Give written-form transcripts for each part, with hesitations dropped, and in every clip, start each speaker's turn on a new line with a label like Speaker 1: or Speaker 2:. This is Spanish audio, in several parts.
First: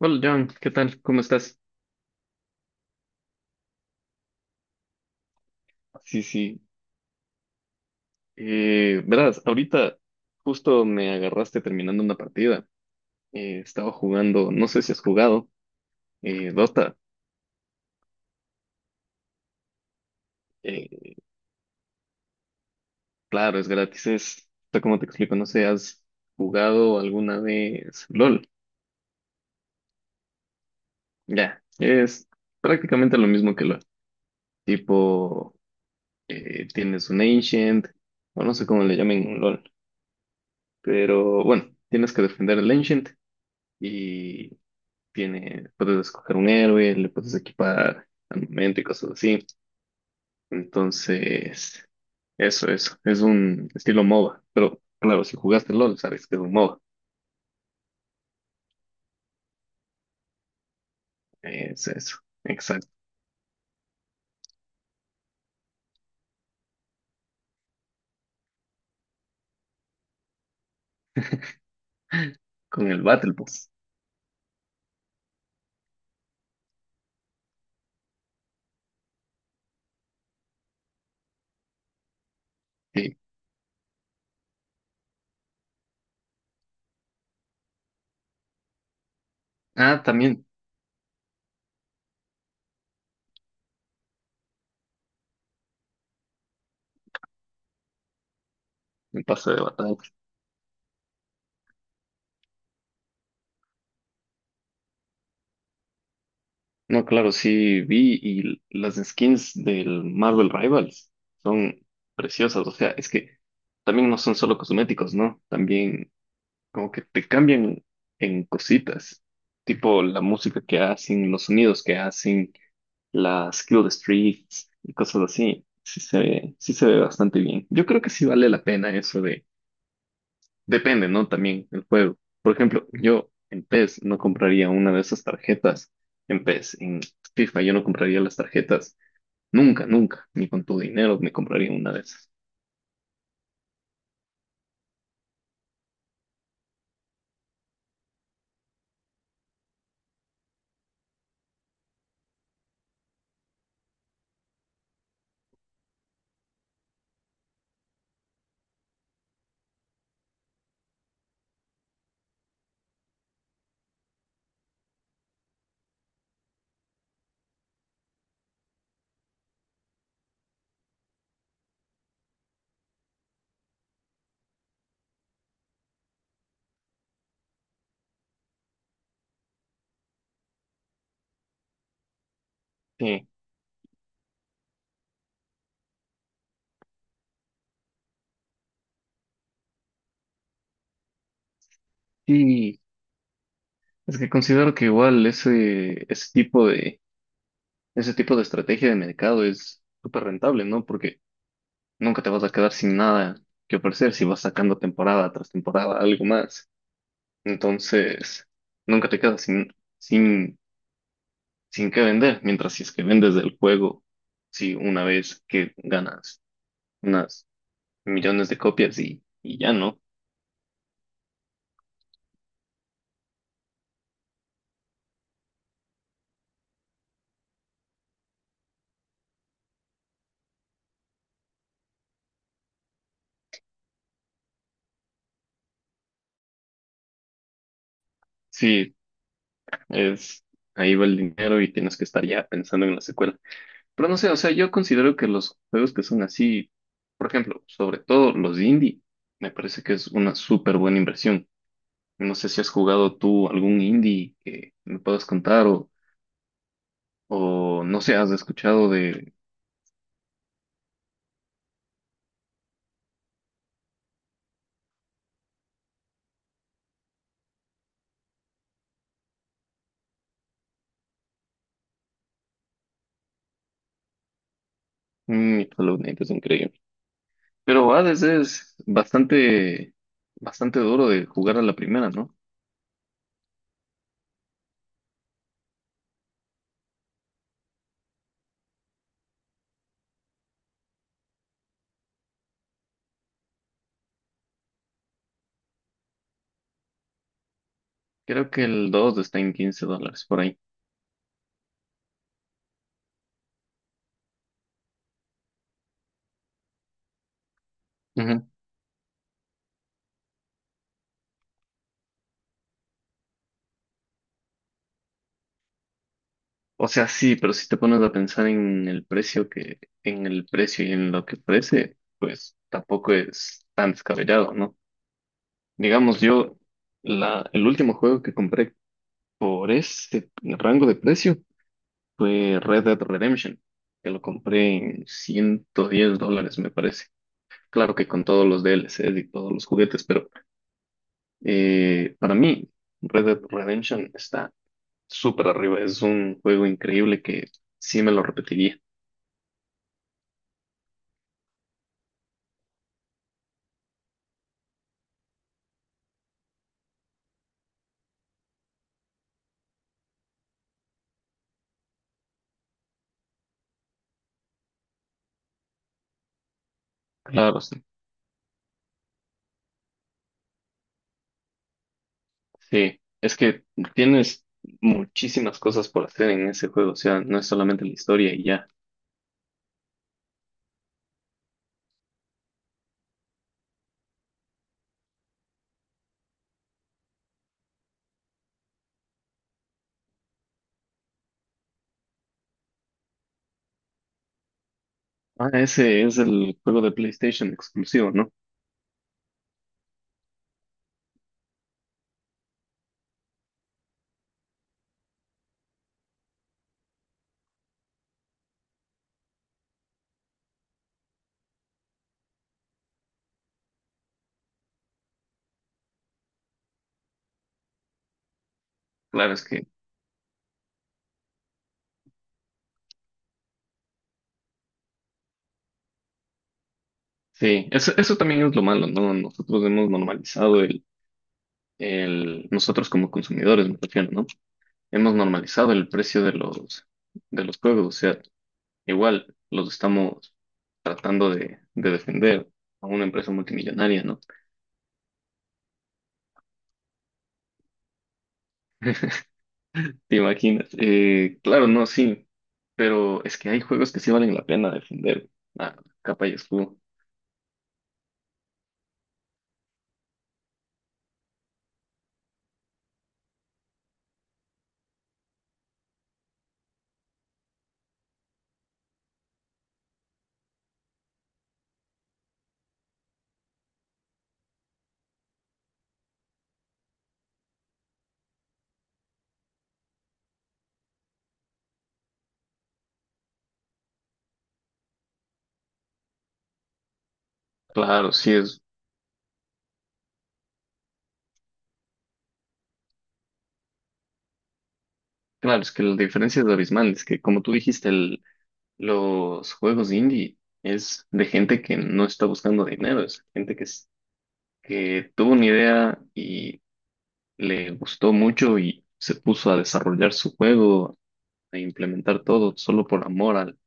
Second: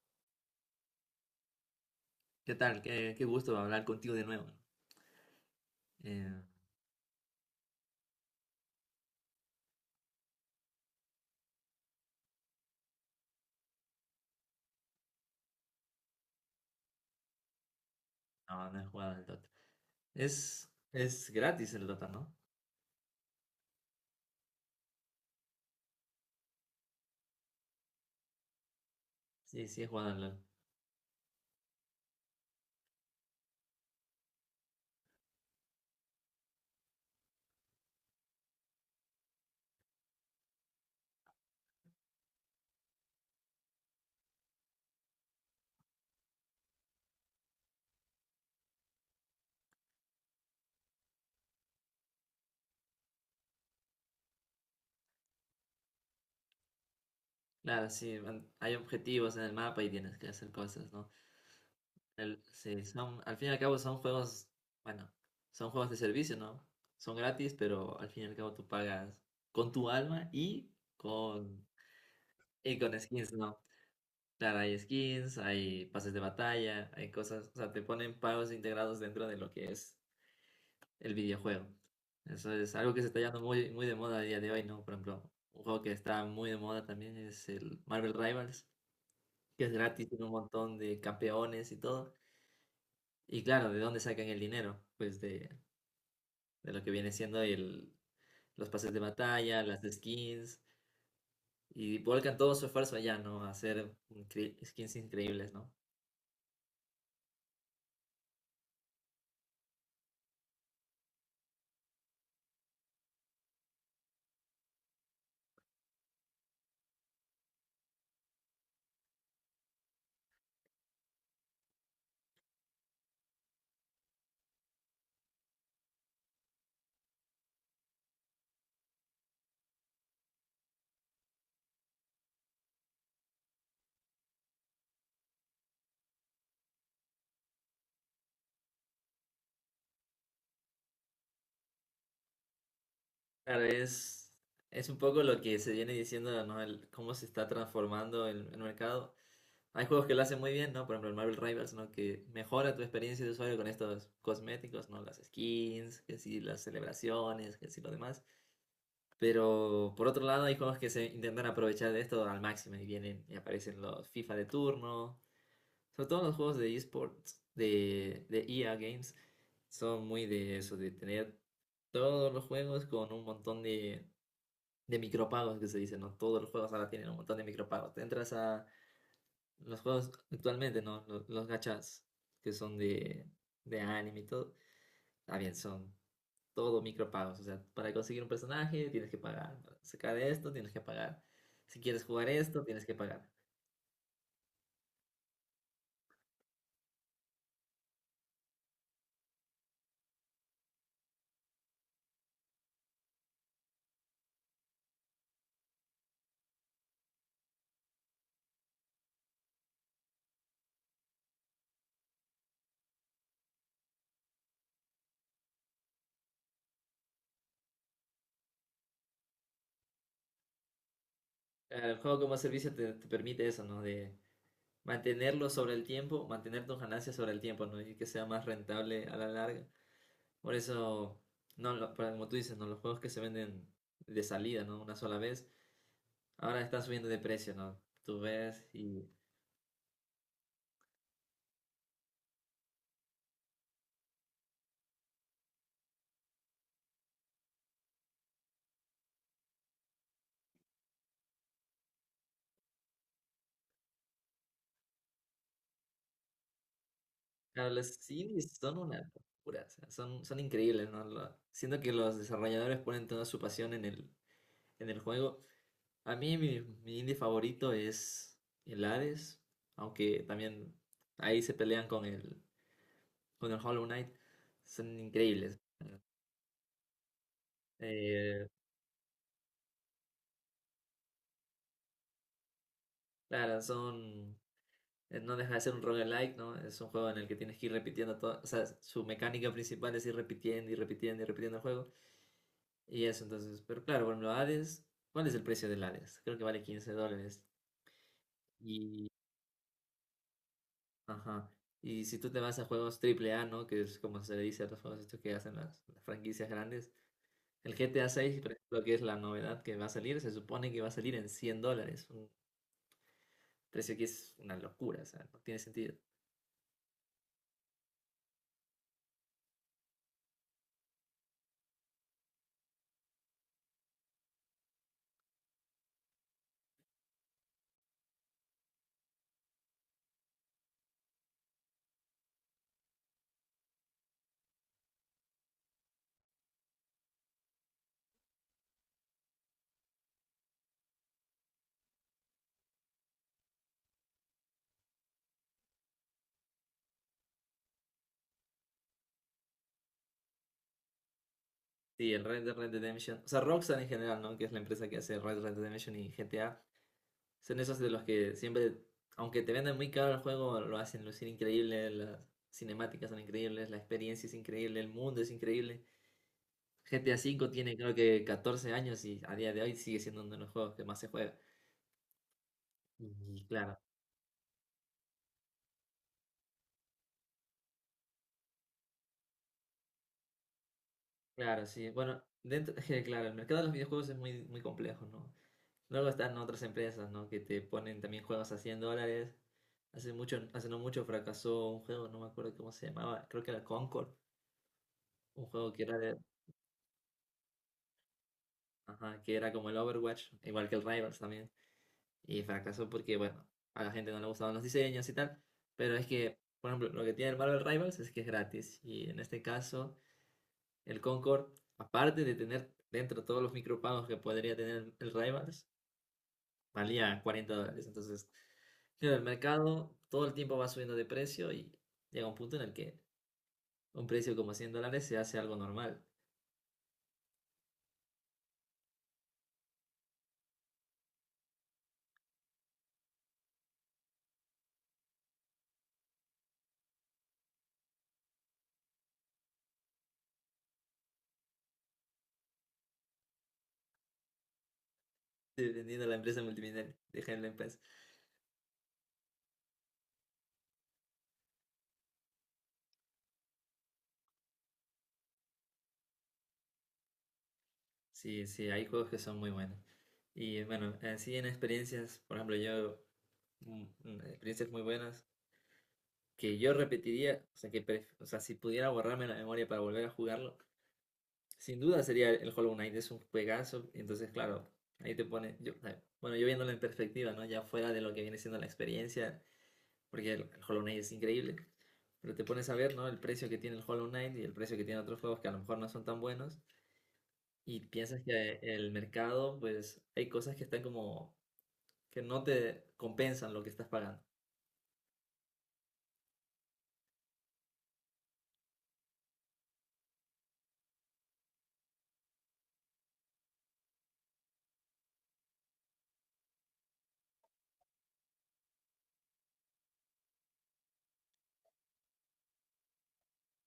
Speaker 1: Hola John, ¿qué tal? ¿Cómo estás?
Speaker 2: ¿Qué tal? Qué gusto hablar contigo de nuevo.
Speaker 1: Sí,
Speaker 2: Eh,
Speaker 1: sí. Verás, ahorita justo me agarraste terminando una partida. Estaba jugando, no sé si has jugado, Dota.
Speaker 2: no, no he jugado al Dota. Es,
Speaker 1: Eh,
Speaker 2: es gratis el Dota, ¿no?
Speaker 1: claro, es gratis, o sea, ¿cómo te explico? No sé, ¿has jugado alguna vez LOL?
Speaker 2: Sí, sí he jugado al LoL.
Speaker 1: Ya, es prácticamente lo mismo que LOL. Tipo, tienes un Ancient, o no sé cómo le llamen en LOL, pero bueno, tienes que defender el Ancient y puedes escoger un héroe, le puedes equipar armamento y cosas así. Entonces, eso, eso. Es un estilo MOBA. Pero claro, si jugaste LOL, sabes que es un MOBA.
Speaker 2: Claro, sí, hay objetivos en el mapa y tienes que hacer cosas, ¿no?
Speaker 1: Es eso.
Speaker 2: Sí,
Speaker 1: Exacto.
Speaker 2: son, al fin y al cabo son juegos, bueno, son juegos de servicio, ¿no? Son gratis, pero al fin y al cabo tú pagas con tu alma y con, y
Speaker 1: Con
Speaker 2: con
Speaker 1: el
Speaker 2: skins,
Speaker 1: Battle
Speaker 2: ¿no?
Speaker 1: Pass.
Speaker 2: Claro, hay skins, hay pases de batalla, hay cosas, o sea, te ponen pagos integrados dentro de lo que es el videojuego. Eso es algo que se
Speaker 1: Sí.
Speaker 2: está yendo muy, muy de moda a día de hoy, ¿no? Por ejemplo, un juego que está muy de moda también es el Marvel Rivals, que es
Speaker 1: Ah,
Speaker 2: gratis, tiene un
Speaker 1: también.
Speaker 2: montón de campeones y todo. Y claro, ¿de dónde sacan el dinero? Pues de lo que viene siendo los pases de
Speaker 1: El pase de
Speaker 2: batalla, las
Speaker 1: batalla.
Speaker 2: skins, y volcan todo su esfuerzo allá, ¿no? A hacer skins increíbles, ¿no?
Speaker 1: No, claro, sí vi, y las skins del Marvel Rivals son preciosas. O sea, es que también no son solo cosméticos, ¿no? También como que te cambian en cositas, tipo la música que hacen, los sonidos que hacen, las kill the streets y cosas así. Sí se ve bastante bien. Yo creo que sí vale la pena eso de, depende, ¿no? También el juego. Por ejemplo, yo en PES no compraría una de esas tarjetas. En PES, en FIFA yo no compraría las tarjetas. Nunca, nunca, ni con tu dinero me compraría una de esas.
Speaker 2: Claro, es un poco lo que se viene diciendo, ¿no? Cómo se está transformando el mercado. Hay juegos que lo hacen muy bien, ¿no? Por ejemplo, el Marvel Rivals, ¿no? Que mejora tu experiencia de usuario con estos cosméticos, ¿no? Las skins, que sí, las celebraciones, que sí, lo demás. Pero por otro lado, hay juegos que se intentan aprovechar de esto al máximo y vienen y aparecen los FIFA de turno. Sobre todo los juegos de esports, de EA Games, son muy de eso, de tener todos los juegos con un montón de micropagos que se dice, ¿no? Todos los juegos ahora tienen un montón de micropagos. Te entras a los juegos actualmente, ¿no? Los gachas que son de,
Speaker 1: Sí.
Speaker 2: de anime y todo. También son todo micropagos. O sea, para conseguir un personaje tienes que pagar. Para sacar esto tienes que pagar. Si quieres jugar esto
Speaker 1: Y
Speaker 2: tienes que pagar.
Speaker 1: es que considero que igual ese tipo de estrategia de mercado es súper rentable, ¿no? Porque nunca te vas a quedar sin nada que ofrecer si vas sacando temporada tras temporada algo más. Entonces, nunca te quedas sin qué vender, mientras si es que vendes el juego, si una vez que ganas unas millones de copias y ya, ¿no?
Speaker 2: El juego como servicio te permite eso, ¿no? De mantenerlo sobre el tiempo, mantener tus ganancias sobre el tiempo, ¿no? Y que sea más rentable a la larga. Por eso, no, como tú dices, ¿no? Los juegos que se venden de salida, ¿no? Una sola vez, ahora están subiendo de precio, ¿no? Tú ves
Speaker 1: Sí,
Speaker 2: y
Speaker 1: es ahí va el dinero y tienes que estar ya pensando en la secuela. Pero no sé, o sea, yo considero que los juegos que son así, por ejemplo, sobre todo los indie, me parece que es una súper buena inversión. No sé si has jugado tú algún indie que me puedas contar o,
Speaker 2: Claro,
Speaker 1: o no
Speaker 2: los
Speaker 1: sé, has
Speaker 2: indies son
Speaker 1: escuchado
Speaker 2: una
Speaker 1: de...
Speaker 2: locura, o sea, son increíbles, ¿no? Siento que los desarrolladores ponen toda su pasión en en el juego. A mí mi indie favorito es el Hades, aunque también ahí se pelean con el Hollow Knight. Son increíbles.
Speaker 1: Mm, Hollow Knight es increíble. Pero Hades
Speaker 2: Eh,
Speaker 1: es bastante, bastante duro de jugar a la primera, ¿no?
Speaker 2: claro, son no deja de ser un roguelike, ¿no? Es un juego en el que tienes que ir repitiendo todo. O sea, su mecánica principal es ir repitiendo y repitiendo y repitiendo el juego. Y eso, entonces. Pero claro, bueno, Hades. ¿Cuál es el precio del Hades? Creo que vale $15.
Speaker 1: Creo que el
Speaker 2: Y.
Speaker 1: 2 está en $15 por ahí.
Speaker 2: Ajá. Y si tú te vas a juegos triple A, ¿no? Que es como se le dice a los juegos estos que hacen las franquicias grandes. El G GTA 6, por ejemplo, que es la novedad que va a salir, se supone que va a salir en $100. Un precio que es una locura, o sea, no tiene sentido.
Speaker 1: O sea, sí, pero si te pones a pensar en el precio que, en el precio y en lo que ofrece, pues tampoco es tan descabellado, ¿no? Digamos, yo, el último juego que compré por ese rango de precio fue Red Dead Redemption, que lo compré en $110, me parece. Claro que con todos los DLCs y todos los juguetes, pero para mí, Red Dead Redemption está súper arriba. Es un juego increíble que sí me lo repetiría.
Speaker 2: Sí, el Red Dead Redemption. O sea, Rockstar en general, ¿no? Que es la empresa que hace Red Dead Redemption y GTA. Son esos de los que siempre, aunque te venden muy caro el juego, lo hacen lucir increíble. Las cinemáticas son increíbles, la experiencia es increíble, el mundo es increíble. GTA 5
Speaker 1: Claro,
Speaker 2: tiene creo que 14 años y a día de hoy sigue siendo uno de los juegos que más se juega.
Speaker 1: sí, es
Speaker 2: Y
Speaker 1: que
Speaker 2: claro,
Speaker 1: tienes muchísimas cosas por hacer en ese juego, o sea, no es solamente la historia y ya.
Speaker 2: claro, sí. Bueno, dentro, claro, el mercado de los videojuegos es muy, muy complejo, ¿no? Luego están otras empresas, ¿no? Que te ponen también juegos a $100. Hace mucho, hace no mucho fracasó un juego, no me acuerdo cómo se llamaba, creo que era Concord, un
Speaker 1: Ah,
Speaker 2: juego que era,
Speaker 1: ese es el juego de PlayStation exclusivo, ¿no?
Speaker 2: ajá, que era como el Overwatch, igual que el Rivals también. Y fracasó porque, bueno, a la gente no le gustaban los diseños y tal. Pero es que, por ejemplo, lo que tiene el Marvel Rivals es que es gratis. Y en este caso, el Concord, aparte de tener dentro todos los micropagos que podría tener el Rivals, valía $40. Entonces, claro, el
Speaker 1: Claro, es que
Speaker 2: mercado todo el tiempo va subiendo de precio y llega un punto en el que un precio como $100 se hace algo normal,
Speaker 1: sí, eso también es lo malo, ¿no? Nosotros hemos normalizado nosotros como consumidores, me refiero, ¿no? Hemos normalizado el precio de los, juegos, o sea, igual los estamos tratando de defender a una empresa multimillonaria, ¿no?
Speaker 2: dependiendo de la empresa multinivel, deja la empresa.
Speaker 1: ¿Te imaginas? Claro, no, sí, pero es que hay juegos que sí valen la pena defender. Ah, capa y escudo.
Speaker 2: Sí, sí, hay juegos que son muy buenos. Y bueno, así en experiencias, por ejemplo, yo, experiencias muy buenas que yo repetiría, o sea, que o sea, si pudiera borrarme la memoria para volver a jugarlo, sin duda sería el Hollow Knight, es un juegazo. Entonces, claro, ahí te pone. Bueno, yo viéndolo en perspectiva, ¿no? Ya fuera de lo que viene siendo la experiencia, porque el Hollow Knight es increíble. Pero te pones a ver, ¿no? El precio que tiene el Hollow Knight y el precio que tiene otros juegos que a lo mejor no son tan buenos. Y
Speaker 1: Claro,
Speaker 2: piensas
Speaker 1: sí
Speaker 2: que
Speaker 1: es.
Speaker 2: el mercado, pues hay cosas que están como que no te compensan lo que estás pagando.
Speaker 1: Claro, es que la diferencia es abismal. Es que, como tú dijiste, los juegos indie es de gente que no está buscando dinero, es gente que, que tuvo una idea y le gustó mucho y se puso a desarrollar su juego, a implementar todo solo por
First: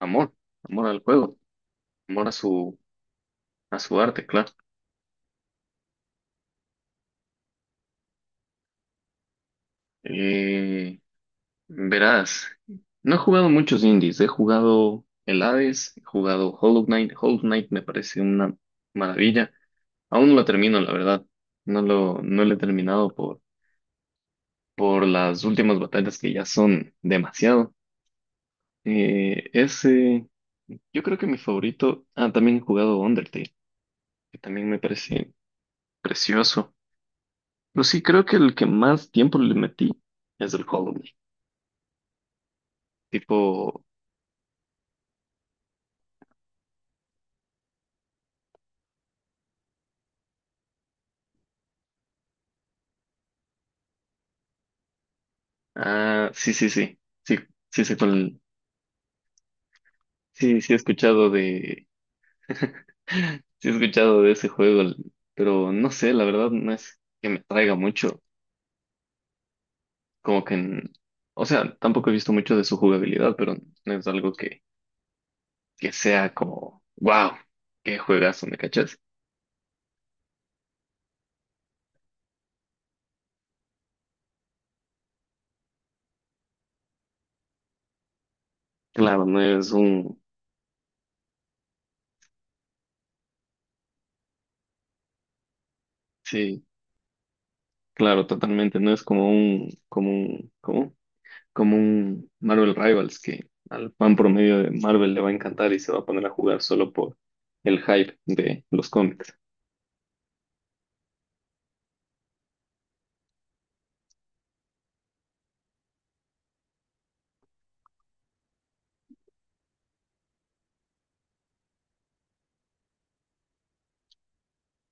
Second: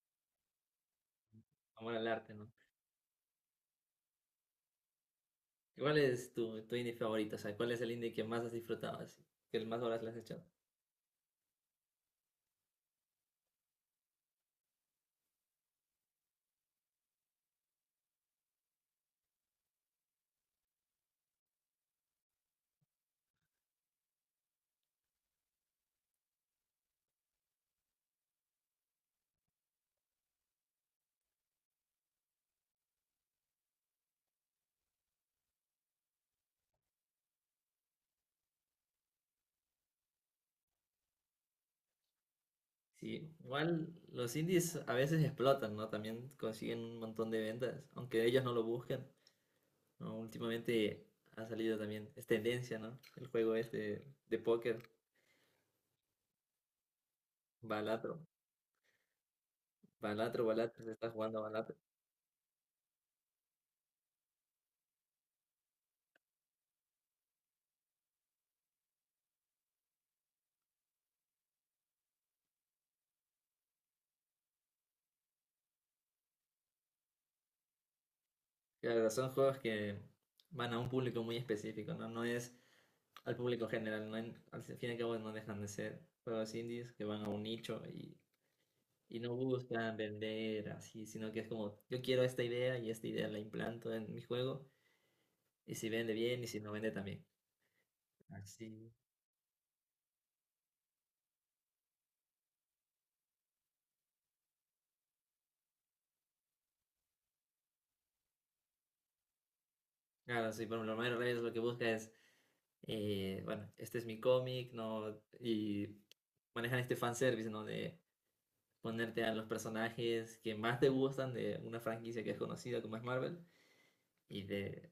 Speaker 1: amor, amor al juego,
Speaker 2: Amor al
Speaker 1: amor a
Speaker 2: arte, ¿no?
Speaker 1: su, a su arte, claro.
Speaker 2: ¿Cuál es tu indie favorito? O sea, ¿cuál es el indie que más has disfrutado? ¿Así? ¿Que el más horas le has echado?
Speaker 1: Eh, Verás, no he jugado muchos indies, he jugado el Hades, he jugado Hollow Knight. Hollow Knight me parece una maravilla. Aún no lo termino, la verdad. No lo he terminado por las últimas batallas que ya son demasiado. Ese, yo creo que mi favorito, también he jugado Undertale, que también me parece precioso. Pero sí, creo que el que más tiempo le metí es el Hollow Knight.
Speaker 2: Sí,
Speaker 1: Tipo,
Speaker 2: igual los indies a veces explotan, ¿no? También consiguen un montón de ventas, aunque ellos no lo buscan, ¿no? Últimamente ha salido también, es tendencia, ¿no? El juego este de póker,
Speaker 1: ah, sí, sí, sí, sí, sí sé
Speaker 2: Balatro,
Speaker 1: cuál.
Speaker 2: Balatro,
Speaker 1: Sí, sí he
Speaker 2: Balatro, se está
Speaker 1: escuchado
Speaker 2: jugando Balatro.
Speaker 1: de, sí he escuchado de ese juego, pero no sé, la verdad no es que me traiga mucho, como que, o sea, tampoco he visto mucho de su jugabilidad, pero no es algo que sea como, wow, qué juegazo, ¿me cachas?
Speaker 2: Claro, son juegos que van a un público muy específico, ¿no? No es al público general, ¿no? Al fin y al cabo no dejan de ser juegos indies que van a un nicho y,
Speaker 1: Claro,
Speaker 2: no
Speaker 1: no es
Speaker 2: buscan
Speaker 1: un,
Speaker 2: vender así, sino que es como, yo quiero esta idea y esta idea la implanto en mi juego. Y si vende bien y si
Speaker 1: sí,
Speaker 2: no vende también.
Speaker 1: claro, totalmente,
Speaker 2: Así.
Speaker 1: no es como un Marvel Rivals que al fan promedio de Marvel le va a encantar y se va a poner a jugar solo por el hype de los cómics.
Speaker 2: Claro, sí, por lo menos Reyes lo que busca es, bueno, este es mi cómic, ¿no? Y manejan este fanservice, ¿no? De ponerte a los personajes que más te gustan de una franquicia que es conocida como es Marvel y de,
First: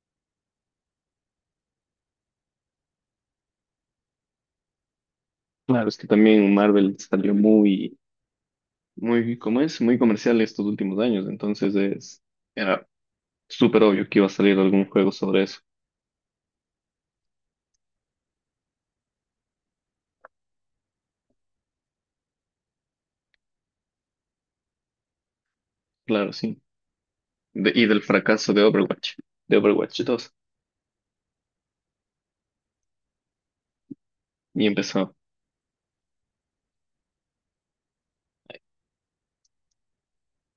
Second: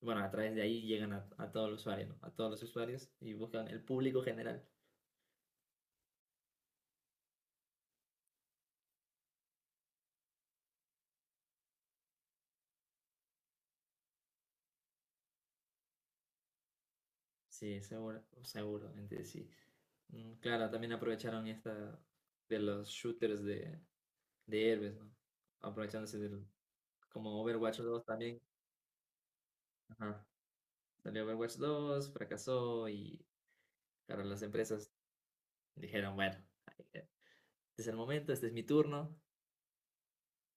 Speaker 2: bueno, a través de ahí llegan a todo el usuario, ¿no? A todos los usuarios y buscan el público general.
Speaker 1: Claro, es que también Marvel salió muy, muy, ¿cómo es? Muy comercial estos últimos años, entonces era súper obvio que iba a salir algún juego sobre eso.
Speaker 2: Sí, seguro, seguramente sí. Claro, también aprovecharon esta de los shooters de héroes, ¿no? Aprovechándose
Speaker 1: Claro,
Speaker 2: del,
Speaker 1: sí.
Speaker 2: como Overwatch
Speaker 1: Y del
Speaker 2: 2 también.
Speaker 1: fracaso de Overwatch, de Overwatch
Speaker 2: Ajá.
Speaker 1: dos,
Speaker 2: Salió Overwatch 2, fracasó y claro, las
Speaker 1: Y
Speaker 2: empresas
Speaker 1: empezó.
Speaker 2: dijeron, bueno, este es el momento, este es mi turno,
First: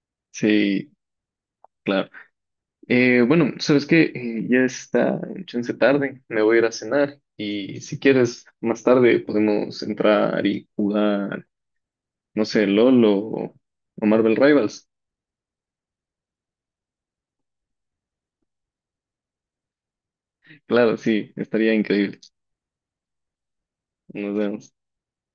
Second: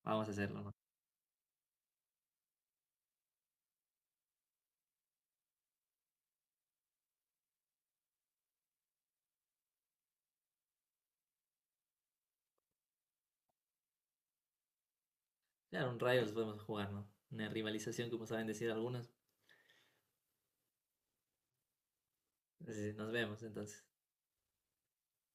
Speaker 2: vamos a hacerlo, ¿no?
Speaker 1: Sí, claro. Bueno, ¿sabes qué? Ya está en chance tarde, me voy a ir a cenar y si quieres, más tarde podemos entrar y jugar, no sé, LOL o Marvel Rivals.
Speaker 2: Claro, un Rivals podemos jugar, ¿no? Una rivalización, como saben decir algunos.
Speaker 1: Claro, sí, estaría increíble.
Speaker 2: Así, nos vemos entonces.
Speaker 1: Nos vemos.